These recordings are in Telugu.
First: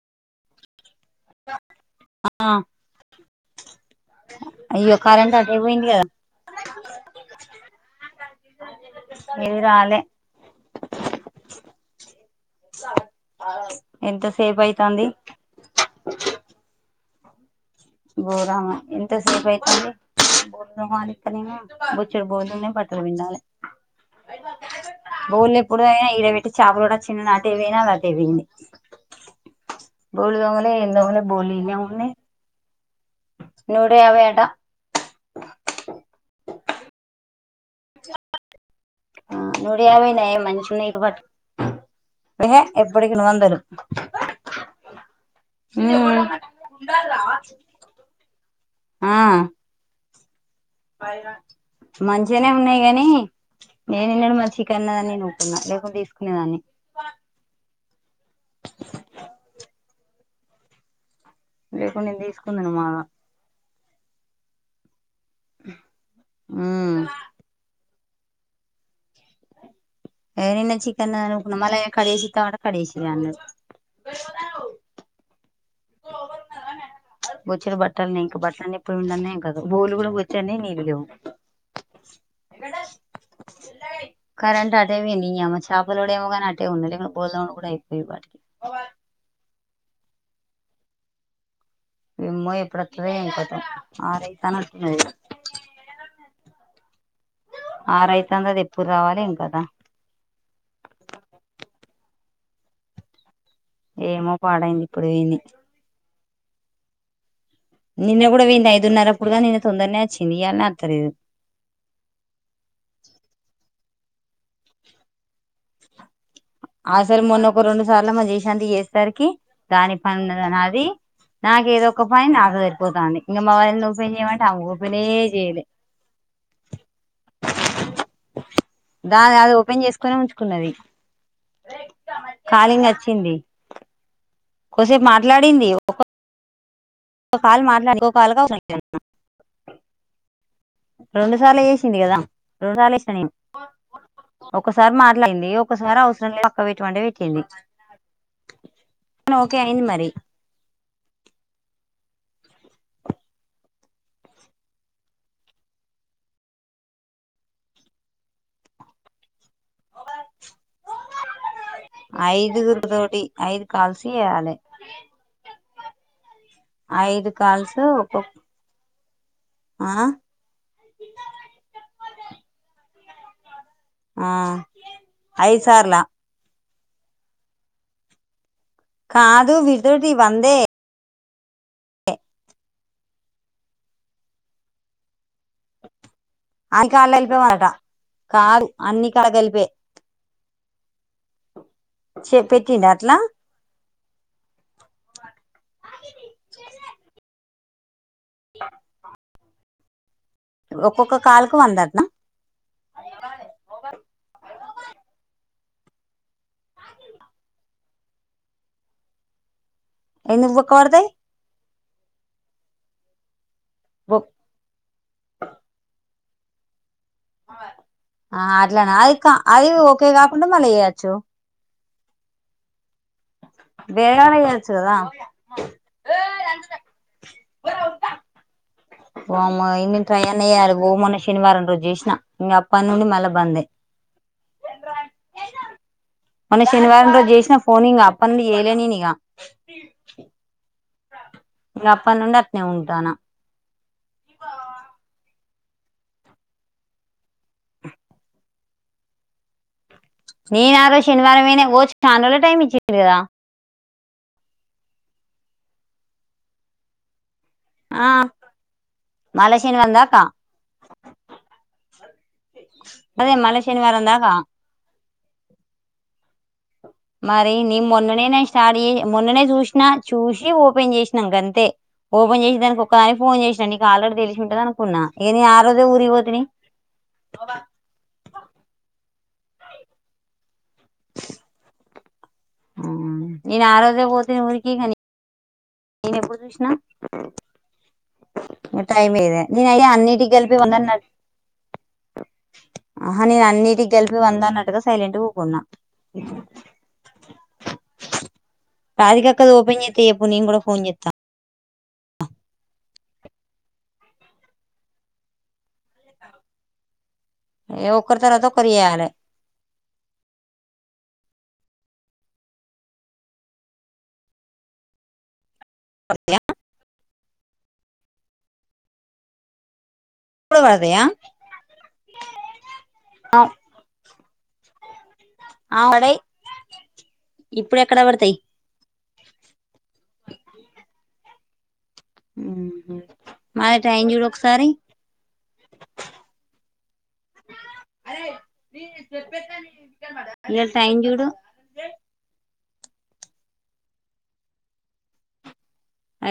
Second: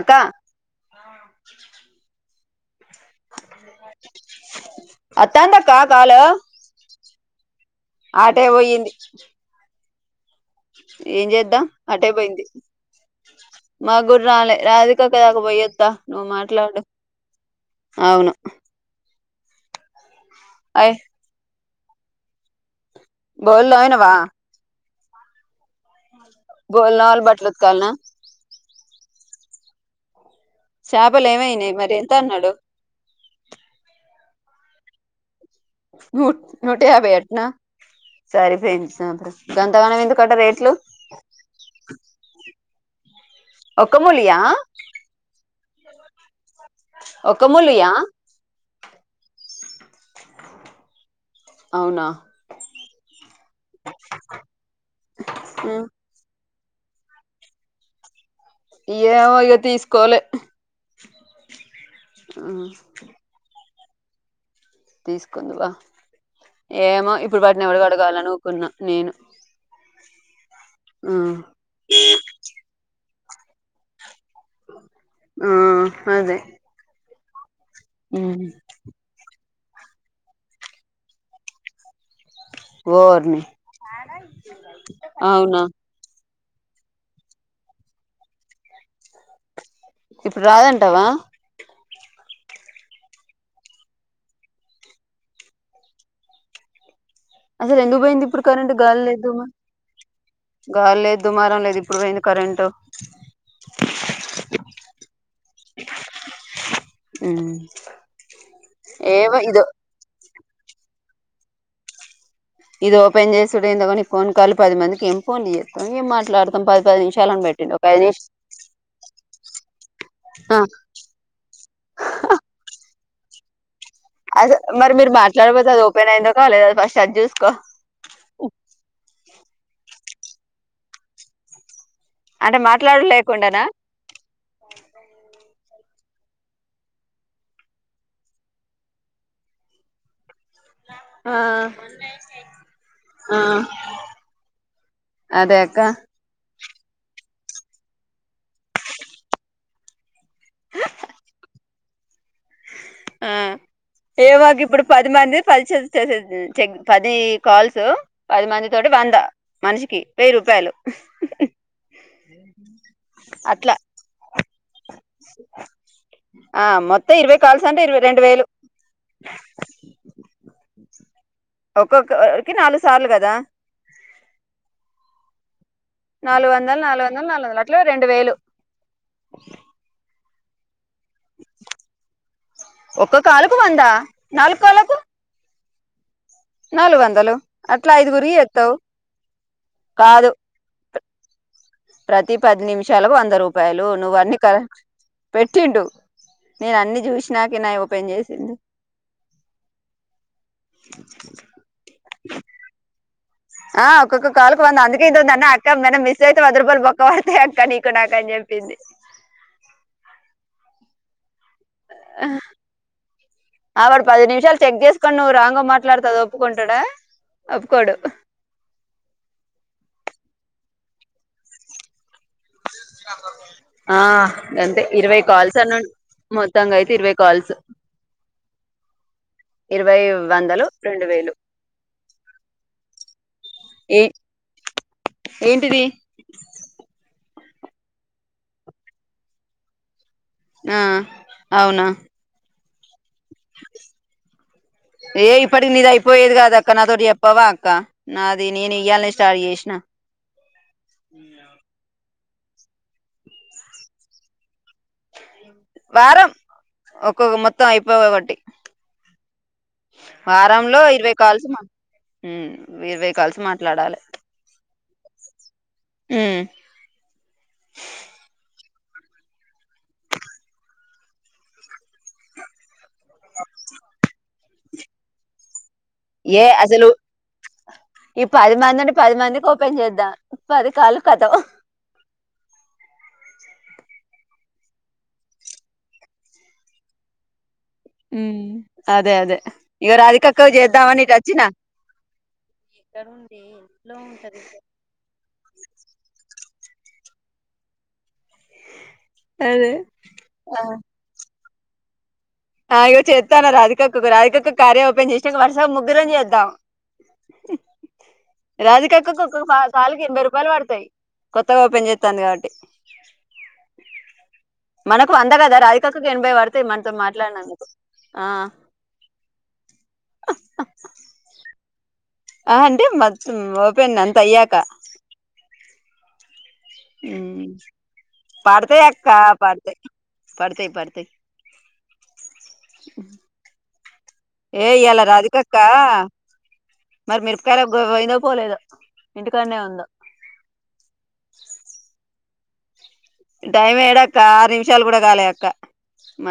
అకా అక్క ఆ అయ్యో కరెంట్ అటే అత్తాండక్క పోయింది కదా కాలొ అటే పోయింది ఇవి రాలే ఏం జేద్దం అటేపోయింది మా గుడ్రాలే ఎంతసేపు రాధికా అయితాంది అక్క దాక పోయ్యొత్త నువ్వు మాట్లాడు అవును బోరామ ఎన్ ఎంత సేప్ అయితాంది ఊర్లో అయ్ బోనీత్త డీనా బొచ్చర్ బోదున్న పట్ బోల్ దాగినవా బోల్ ఎప్పుడు తాగిన అయ్ ఈడ బెట్టి చాపలు గుడ చిన్న తోమాలి బట్టలు నాటే బెయినా ఉతకాలనా నాటే బెయింది పోలి దొంగలే ఎం దొంగలే చేపలు బోలీ ఏమైనాయి మరి న్యావ్నే ఎంత అన్నాడు నోటయాభై అంట రూట్ నుటయాభై అట్నా సరి పెయింది దాంత ఆ నూట గంతగనం యాభై ఎందుకట నయం రేట్లు మంచిగున్నాయి ఎప్పు డి ఇల వందరు ఒక్క మూలియా ఉమ్ ఒక ములియ ఆయ్ అవునా మంచిగానే ఉన్నాయి గని నేనున్నడు మ చికన్నదాన్ని నవ్వుకున్నా ఉమ్, లేకుండా తీసుకునేదాన్ని హ ఏమో ఇగ తీసుకోలె లేకుండా నేను తీసుకున్నాాను మన తీసుకుందుగ ఉమ్ ఏమో ఇప్పుడు వాటిని ఎవరు క అడగాలనుకున్నా నేను ఏ నిన్న చికెన్ ఉమ్. తినాలనుకున్నాం మళ్ళ కడేసి తోటకాడ అన్న ఆ అదే ప్చ్ వచ్చిన బట్టల్ని ఇంక బట్టల్నెప్పుడు పిండాల్నే కదు బోర్లు కూడా బొచ్చు ఉన్నయ్ నీళ్లు లేవు ఓర్ని ప్చ్ కరెంట్ అట్టేపోయింది నీయమ్మ అవునా చాపలోడెమోగాని అట్ తే ఉన్నలిమే బోర్లు తోమడం కూడా అయిపేయివ్ వాటికి ఇప్పుడు రాదంటావా ఏమో ఎప్పుడూ వత్తదొ ఏం కతో ఆరు అయితనట్టు ఉన్నది అసలు ఎందుకు పోయింది ఇప్పుడు కరెంట్ ఏం గాలిలేకుండా కథ గాలి లేదు మర లేదు ఇడు ఇప్పుడు పోయింది కరెంటు ఏమో పాడైంది ప్పుడు పోయింది మ్మ్ నిన్న కూడా పొయింది ఐదున్నర అప్పుడు నిన్న తొందరనే వచ్చింది ఎన్న వత్తలేదు ఇది ఓపెన్ చేసుడు ఎందొ కానీ ఫోన్ కాల్ పది మందికి ఏం ఫోన్ చేస్తాం ఏం మాట్లాడుతాం అసలు మొన్నొ ఒక రెండు సార్లు ఏమో చేశాది చేసరికి దాని పని ఆ ఉన్నదని నాకి ఏదో ఒక పని నాకు సరిపోతాంది ఇంగ మా ఆయన అస మరి మీరు మాట్లాడపోతే అది ఓపెన్ అయిందో కాలేదో ఫస్ట్ అది చూసుకో క్కన ఉంచుకున్నది రేయ్ అంటే కాళింగ్ మాట్లాడుడు వచ్చింది లేకుండానా ఒకసేపు మాట్లాడింది ఒక ఒక కాల్ మాట్లాడి ఇంకో కాల్గా [unintelligible] వున్న రొండు సార్లు చేేసింది కదా రొండు సార్లు చెసిన నేను ఆ ఒకసారి మాట్లాడింది అదే అక్క ఒకసారి అవసరం లే ఒక పెటుమంటే పెట్టింది కానీ ఓకే అయింది మరి ఆ ఏమో గిప్పుడు పది మంది పది చేసే [inaudible] పది కాల్సు పది మంది తోటి వంద మనిషికి వెయ్యి రూపాయలు ఐదుగురు తోటి ఐదు అట్లా కాల్స్ చేయాలి ఆ మొత్తం ఐదు ఇరవై కాల్స్ అంటే కాల్సు ఇరవై రెండు ఒక్కక్ వేలు ఆ ఒక్కొక్కరికి నాలుగు సార్లు కదా ఆ అయ్స్ సర్లా నాల్గోన్దల్ నాలుగు వందలు నాలుగు లడ్లు రెండు వేలు కాదు విర్దదివ్ వందే ఒక కాలకు వందా నాలుగు కాలకు అన్ని కాళ్ళ కలిపే అట అట్లా ఐదుగురికి కాదు చేస్తావు అన్ని కళగలిపే కాదు ప్రతి పది నిమిషాలకు వంద రూపాయలు నువ్వ అన్ని కర పెట్టిండు నేను అన్ని చూసినా ఇగ నాయి ఓపెన్ చేసి అ ఒక్కొక్క కాలుకు వందటనా ఆ ఒక్కొక్క కాలకు వందా అందుకే ఇంటున్న క్క మన మిస్ సతే అద్రరూపాల్లు బొక్క వాదాత్తాయి అంట నీకు క్కడా నాకని జెప్పింది ఎందుకు దుఃఖ వడతాయ్ ఆ ఆ పడు పది నిమిషాలు చెక్ చేసుకని నువ్వు రాంగ మాట్లాడత దో ప్పు కొంటడా అట్లానే అది కా అది ఒకే కా ఉంటే మలయయాచ్చు [unintelligible] ఆ వేరేగానే వేయచ్చు అంటే కదా ఇరవై కాల్స్ అని మొత్తంగా అయితే ఇరవై కాల్స్ వామ్మో ఇగ ఇరవై నేన్ ట్రై వందలు అన్నజెయ్యాలి రెండు మొన్న వేలు శనివారం రోజు చేసిన ఇకా అప్పాయి నుండి మళ్ళా బందే ఏ ఏంటిది మొన్న శనివారం రోజు చేస్ న ఫోన్ ఇంగ ఆపనుండి ఏయలేని నిగా ఆ అవునా ఇంకా అప్పటినుండి నే ఉంటాను ఏ ఇప్పటికి నీది అయిపోయేది కాదు అక్క నాతోటి చెప్పవా అక్క నాది నేను ఇయ్యాలని స్టార్ట్ చేసిన నేన్ శనివారం మైన పోవచ్చు టైమ్ ఇచ్చింది కదా వారం ఒక్కొక్క మొత్తం మొత్తం అయిపోయి ఆ ఒకటి మళ్ళా శనివారం దాకా వారంలో ఇరవై కాల్సి ఇరవై అదే కాల్సి మళ్ళ మాట్లాడాలి శనివారం దాకా మరి నే మొన్ననే నేను స్టార్ట్ చే మొన్ననే చూసిన చూసి ఓపెన్ చేసినా ఇంకంతే ఓపెన్ చేసే దానికి ఒకసారి ఫోన్ చేసినాను నీకు ఆల్రెడీ తెలిసి ఉంటుంది అనుకున్నా ఏని ఆ రోజే ఊరిగిపోతుని ఏ అసలు ఈ పది మంది ఉంటే పది మందికి ఓపెన్ చేద్దా పది కాలు కతం ఇను ఆరోజే పోతినీ ఊరికిీ కనీ నేనెప్పుడు చూసినా ఉమ్ టైం అదే అదే ఇదే నేన అయి ఇగ అన్నిటికి రాధికక్కకు కలిపి చేద్దామని వందన్నట్ ఇటు వచ్చిన ఆహా నేను అన్నిటికి కెలిపి వంద అన్నట్టుగా సైలెంట్గా ఊకున్నా రాధికక్కడి అదే ఓపెన్ చేస్తే చెప్పు నేను కూడా ఆ ఇగో చేస్తాను రాధికకు రాధికకు కార్య ఓపెన్ చేసినా వరుసగా ముగ్గురం చేద్దాం ఏ ఒక్కరి తర్వాత ఒకరు చేయాలే రాదికక్కకు ఒక కాలికి ఎనబై రూపాయలు పడతాయి కొత్తగా ఓపెన్ చేస్తుంది కాబట్టి మనకు అంద కదా రా అక్కకు ఎనబై పడితే మనతో మా ఆ ఇప్పుడే పడతాయా ఆ అంట మ ఓపెన్ అంత అయ్యాక అవు పడుతే ఎ కా పడుతయి పడతయి పడతయి మ ఏ ఇయ్యాల రాధికక్క మరి మిరపకాయలు పోయిందొ పోలేదొ ఇంటికనే ఉందో ఇక టైం చూడు టైం ఎడాక్క ఆరు నిమిషాలు కూడా కాలే అక్క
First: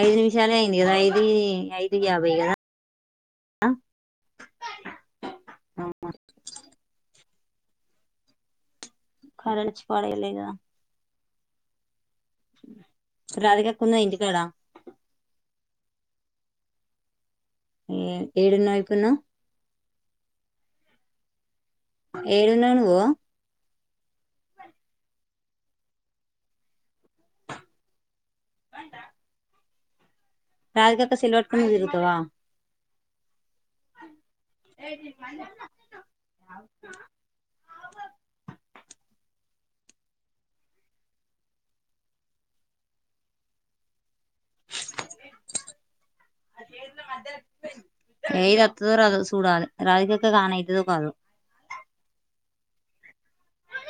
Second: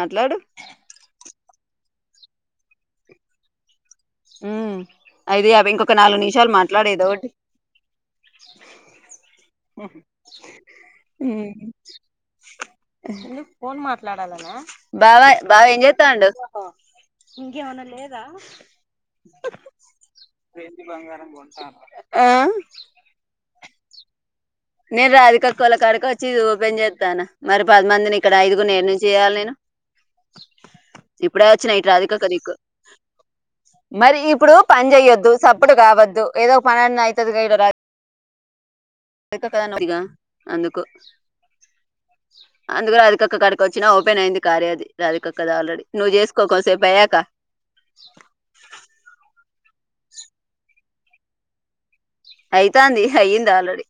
ఐదు నిమిషాలే అయింది అదా ఐదుఐ యాభైగా ఉ అయిది అ ఇంకొక నాలుగు నిమిషాలు మాట్లాడేది ఒకటి కరడిచి పడేయలేదు కదా అ ఫోన్ రాధికక్క ఉన్నదా ఇంటికాడ మాట్లాడాలనా బావ బాబ ఏం ఇంకేం అన లేదా అప్పున్నా రతి బంగారంభ ఉంట ఆ ఏడున్నావు నువ్వు నేను రాధిక అక్కల కాడక వచ్చి ఇది ఓపెన్ చేస్తాను మరి పదిమందిని ఇక్కడ ఐదుగు నేను ను చేయ్యాలి నేను రాధికక్క సెల్ ఇప్పుడే వచ్చి పట్టుకొని నైట్ తిరుగుతావా రాధిక క నీకు మరి ఇప్పుడు పని చెయ్యొద్దు సపోర్ట్ కావద్దు ఏదో ఒక పనిన్న అవుతుంది కళ రా అ అందుకు అందుక అదికక్క కడక వచ్చిన ఓపెన్ అయింది కార్యది రాధిక కదా ఆల్రెడీ నువ్వు చేసుకో కొసేపు అయ్యాక రాజిక ఒ ఒక కాన ఇతద కాదు అయితా అంది అయ్యింది ఆల్రెడీ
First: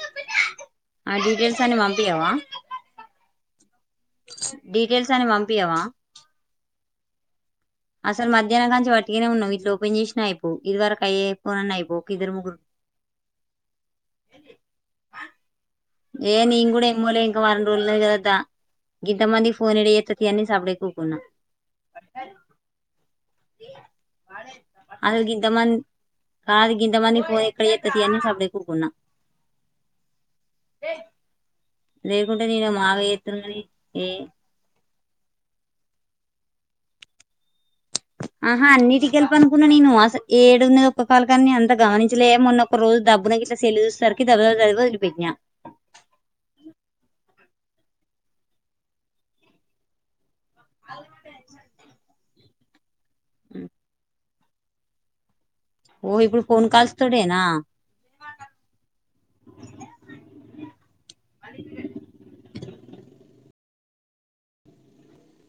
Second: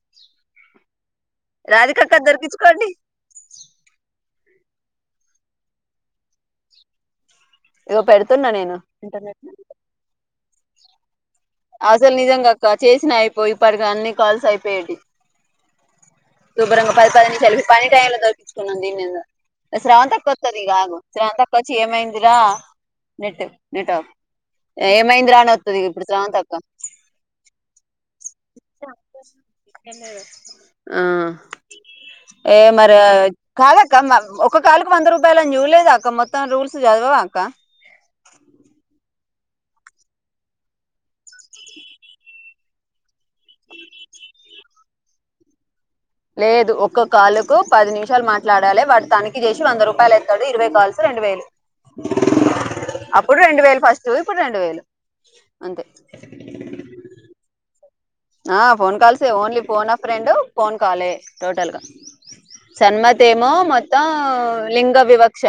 ఆ డీటెయిల్స్ అన్ని రాదికక్క పంపియవా దొరికించుకోండి డీటెయిల్స్ అని పంపియావ ఇగో అసలు పెడుతున్నా నేను మధ్యాన్నాంచి వట్టిగానే ఇంటర్నెట్ ఉన్నాం ఇట్లో ఓపెన్ జెసన్నవ్ అయ్ ఇది వరకైయే పో అసలు నిజంగాక్క చేసినా అయిపోయి ఇప్పటికీ అన్ని కాల్స్ అయ్పోయేటివి ఏ నేను కూడా శుభ్రంగా పది ఏమోలే పది ఇంకా నిమిషాలు వారం పని టై రోజులు లో కదా దొరికించుకున్నాం దీని గింతమంది ఫోన్ ఎడ శ్రవం చేత్తతి తక్కువ అని సప్పుడేక వస్తుందిదు ఊకున్నా శ్రవణం తక్కువ వచ్చి ఏమైందిరా నెట్ నెట్ అసలు ఏమైందిరా అని గింతమంది వస్తుంది ఇప్పుడు శ్రవణ తక్కువ కాదు గింతమంది ఫోన్ ఎక్కడ చేత్తతి అని సప్పుడేక ఊకున్నా ఆ లేకుంటే ఏ నేను మరి బాగా చేత్తురు గాని కాదక్క ఏ ఒక కా ల్క్ వంద రూపాయలు అని చూళ్ళేదక్క మొత్తం రూల్స్ చదవాక ఆహా అన్నిటికెళ్పు అనుకున్నా నేను అస ఏడున్నద్ ఒక కల్ కన్ని అంత గానించలే మొన్న ఒక రోజు డబ్బునకి ఇట్లా సెల్లు చూసే సరికి [unintelligible] వదిలి పెట్న లేదు ఒక్క కాలుకు పది నిమిషాలు మాట్లాడాలి వాడు తనిఖీ చేసి వంద రూపాయలు ఎస్తాడు ఇరవై కాల్సు రెండు వేలు అప్పుడు రెండు వేల ఫస్ట్ ఇప్పుడు రెండు వేలు అంతే ఓ ఇప్పుడు ఫోన్ కాల్స్ తోటేనా ఆ ఫోన్ కాల్స్ ఏ ఓన్లీ ఫోన్ ఏ ఫ్రెండు ఫోన్ కాలే టోటల్ గా సన్మతి ఏమో మొత్తం లింగ వివక్ష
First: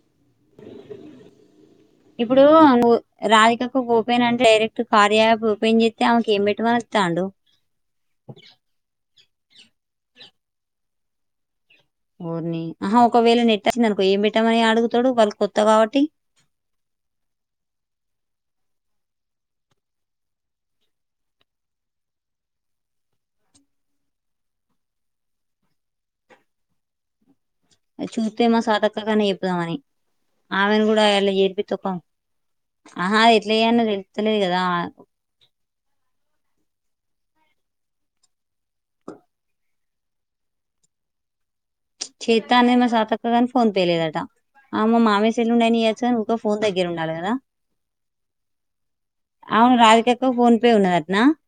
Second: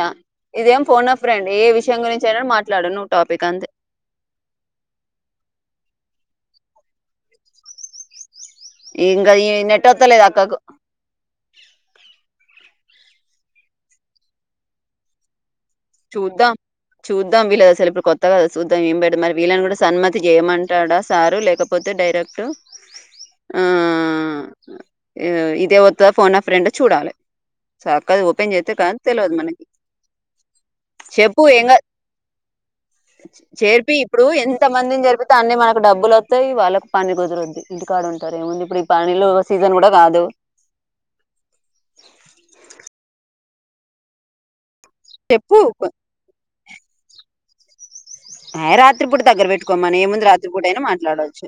ఇదేం ఫోన్ ఆఫ్ ఫ్రెండ్ ఏ విషయం గురించి అయినా ఇప్పుడు మాట్లాడు నువ్వు టాపిక్ అంతే రాధికకు ఓపెన్ అంటే డైరెక్ట్ కార్య యాప్ ఓపెన్ చేసి తే ఆమెకు ఏం పెట్టమనాలి చందు ఇంగ ఈ నెట్ వత్తలేదు అక్కకు ఊరిని ఆహా ఒకవేళ నెట్ వస్తది అనుకో ఏం పెట్టామని అడుగుతాడు వాళ్ళ చూద్దాం చూద్దాం వీళదు అసలు ఇప్పుడు కొత్తగాద చూద్దాం ఏం పెట్ మరి వీళ్ళని కూడా సన్మతి చేయమంటాడా సారు లేకపోతే డైరెక్ట్ ఆ ఇదే వత్తద ఫోన్ ఏ ఫ్రెండ్ చూడాలి చక్కదు చూస్తే ఓపెన్ మా చేత్తే కాన్ సాతక్క కన్నా తెలియదు మనకి చెప్పుదామని ఆమెను కూడా అలా చెప్పు చేర్పి ఏం కాదు తొక్కం ఆహా ఎట్లా చేయనో చేర్పియి ఇప్పుడు తెలుస్తలేదు కదా ఎంత మందిని చేరిపిత్తే అన్ని మనకు డబ్బులువ త వాళ్ళకు పని కుదురుద్ది ఇంటికాడ ఉంటారు ఏముంది ఇప్పుడు ఈ పనీలో సీజన్ కూడా కాదు చేత్తా అన్నది మా స్వాతక్క గానీ ఫోన్ తీలేదట అమే మామయ్యా సెల్ చెప్పు నుండయినచెయచ్చు ఇంకో ఫోన్ దగ్గరుండాడు కదా ఏ రాత్రిపూట దగ్గర అవును పెట్టుకోమ్మను ఏముంది రాధికక్క ఫోన్ రాత్రిపూట పే అయినా ఉన్నదటనా మాట్లాడచ్చు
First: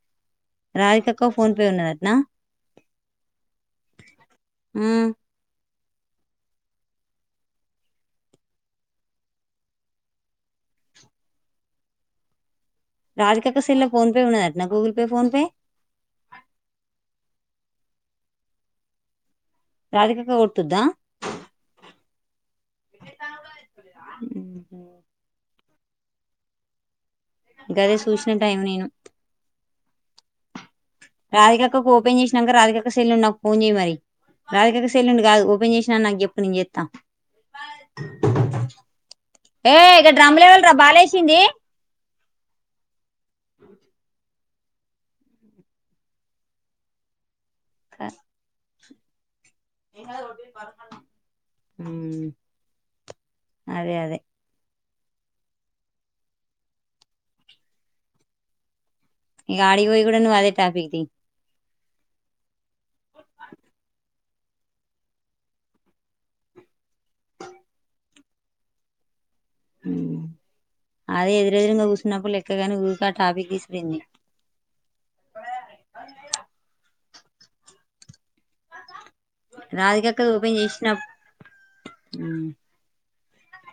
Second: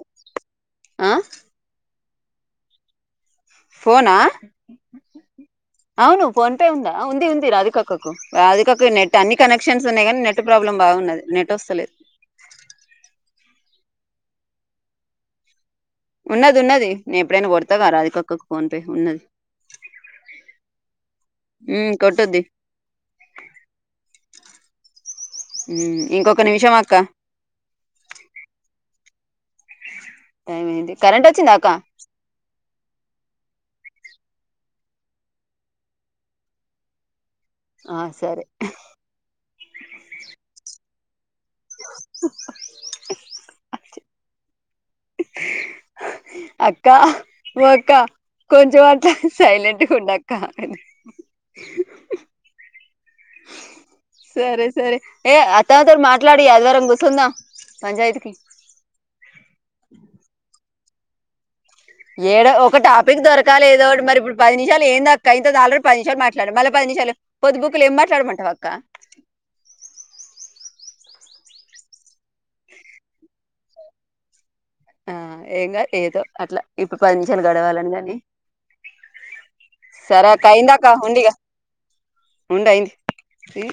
ఆ రాధికక్క ఫోన్ పే ఉన్నదటనా ఫోనా ఉమ్ అవును ఫోన్ పే ఉందా ఉంది ఉంది రాధికక్కకు రాధికక్క కు నెట్ అన్ని కనెక్షన్స్ ఉన్నాయి కానీ నెట్ ప్రాబ్లం బాగున్నది నెట్ వస్తలేదు రాధికక్క సెల్ ల ఫోన్ పే ఉన్నాదట్నా గూగుల్ పే ఫోన్ పే ఉన్నది ఉన్నది నేను ఎప్పుడైనా కొడతాగా రాదికక్కకు ఫోన్ పే ఉన్నది రాధికక్క కుట్టుద్దా ఉమ్, కొట్టొద్ది ఇంకొక నిమిషం అక్క గదే చూసిన టైం నేను టైం అయ్యింది కరెంట్ వచ్చిందాక్కా సెల్లు నుండి నాకు ఫోన్ చేయి మరి రాధికక్క సెల్లు నుండి కాదు ఓపెన్ చేసినా అని నాకు చెప్పు నేను చేత్తా ఆ, సరే ఏ గా డ్రంబులేవర్రా గా బాలేసింది సింది అక్క ఓ అక్క కొంచెమ సైలెంట్ గా ఉండక్క ఉమ్ అదే అదే సరే సరే ఏ అత్తతోటి మాట్లాడియి ఆదివారం కూసుందాం పంచాయితీకిి ఈగ ఆడికి పోయి కూడా నువ్ అదే టాఫిక్ తీ ఏడ ఒక టాపిక్ దొరకలే మరి ఇప్పుడు పది నిమిషాలు ఏందక్క ఇంతద ఆల్రెడీ పది నిమిషాలు మాట్లాడ మళ్ళీ పది నిమిషాలు పొద్దు బుకులు ఏం మాట్లాడమంటావు అక్క అదే ఎదురెదురుగా కూసున్నప్పుడు లెక్క గాని ఊకే ఆ టాపిక్ తీసుడేంది ఆ ఏం కాదు ఏదో అట్లా ఇప్పు పది నిమిషాలు గడవాలి అన్నది రాధికక్క సరే అక్క ఓపెన్ అయిందక్క చేసినప్ ఉండు ఇగ ఉండు అయింది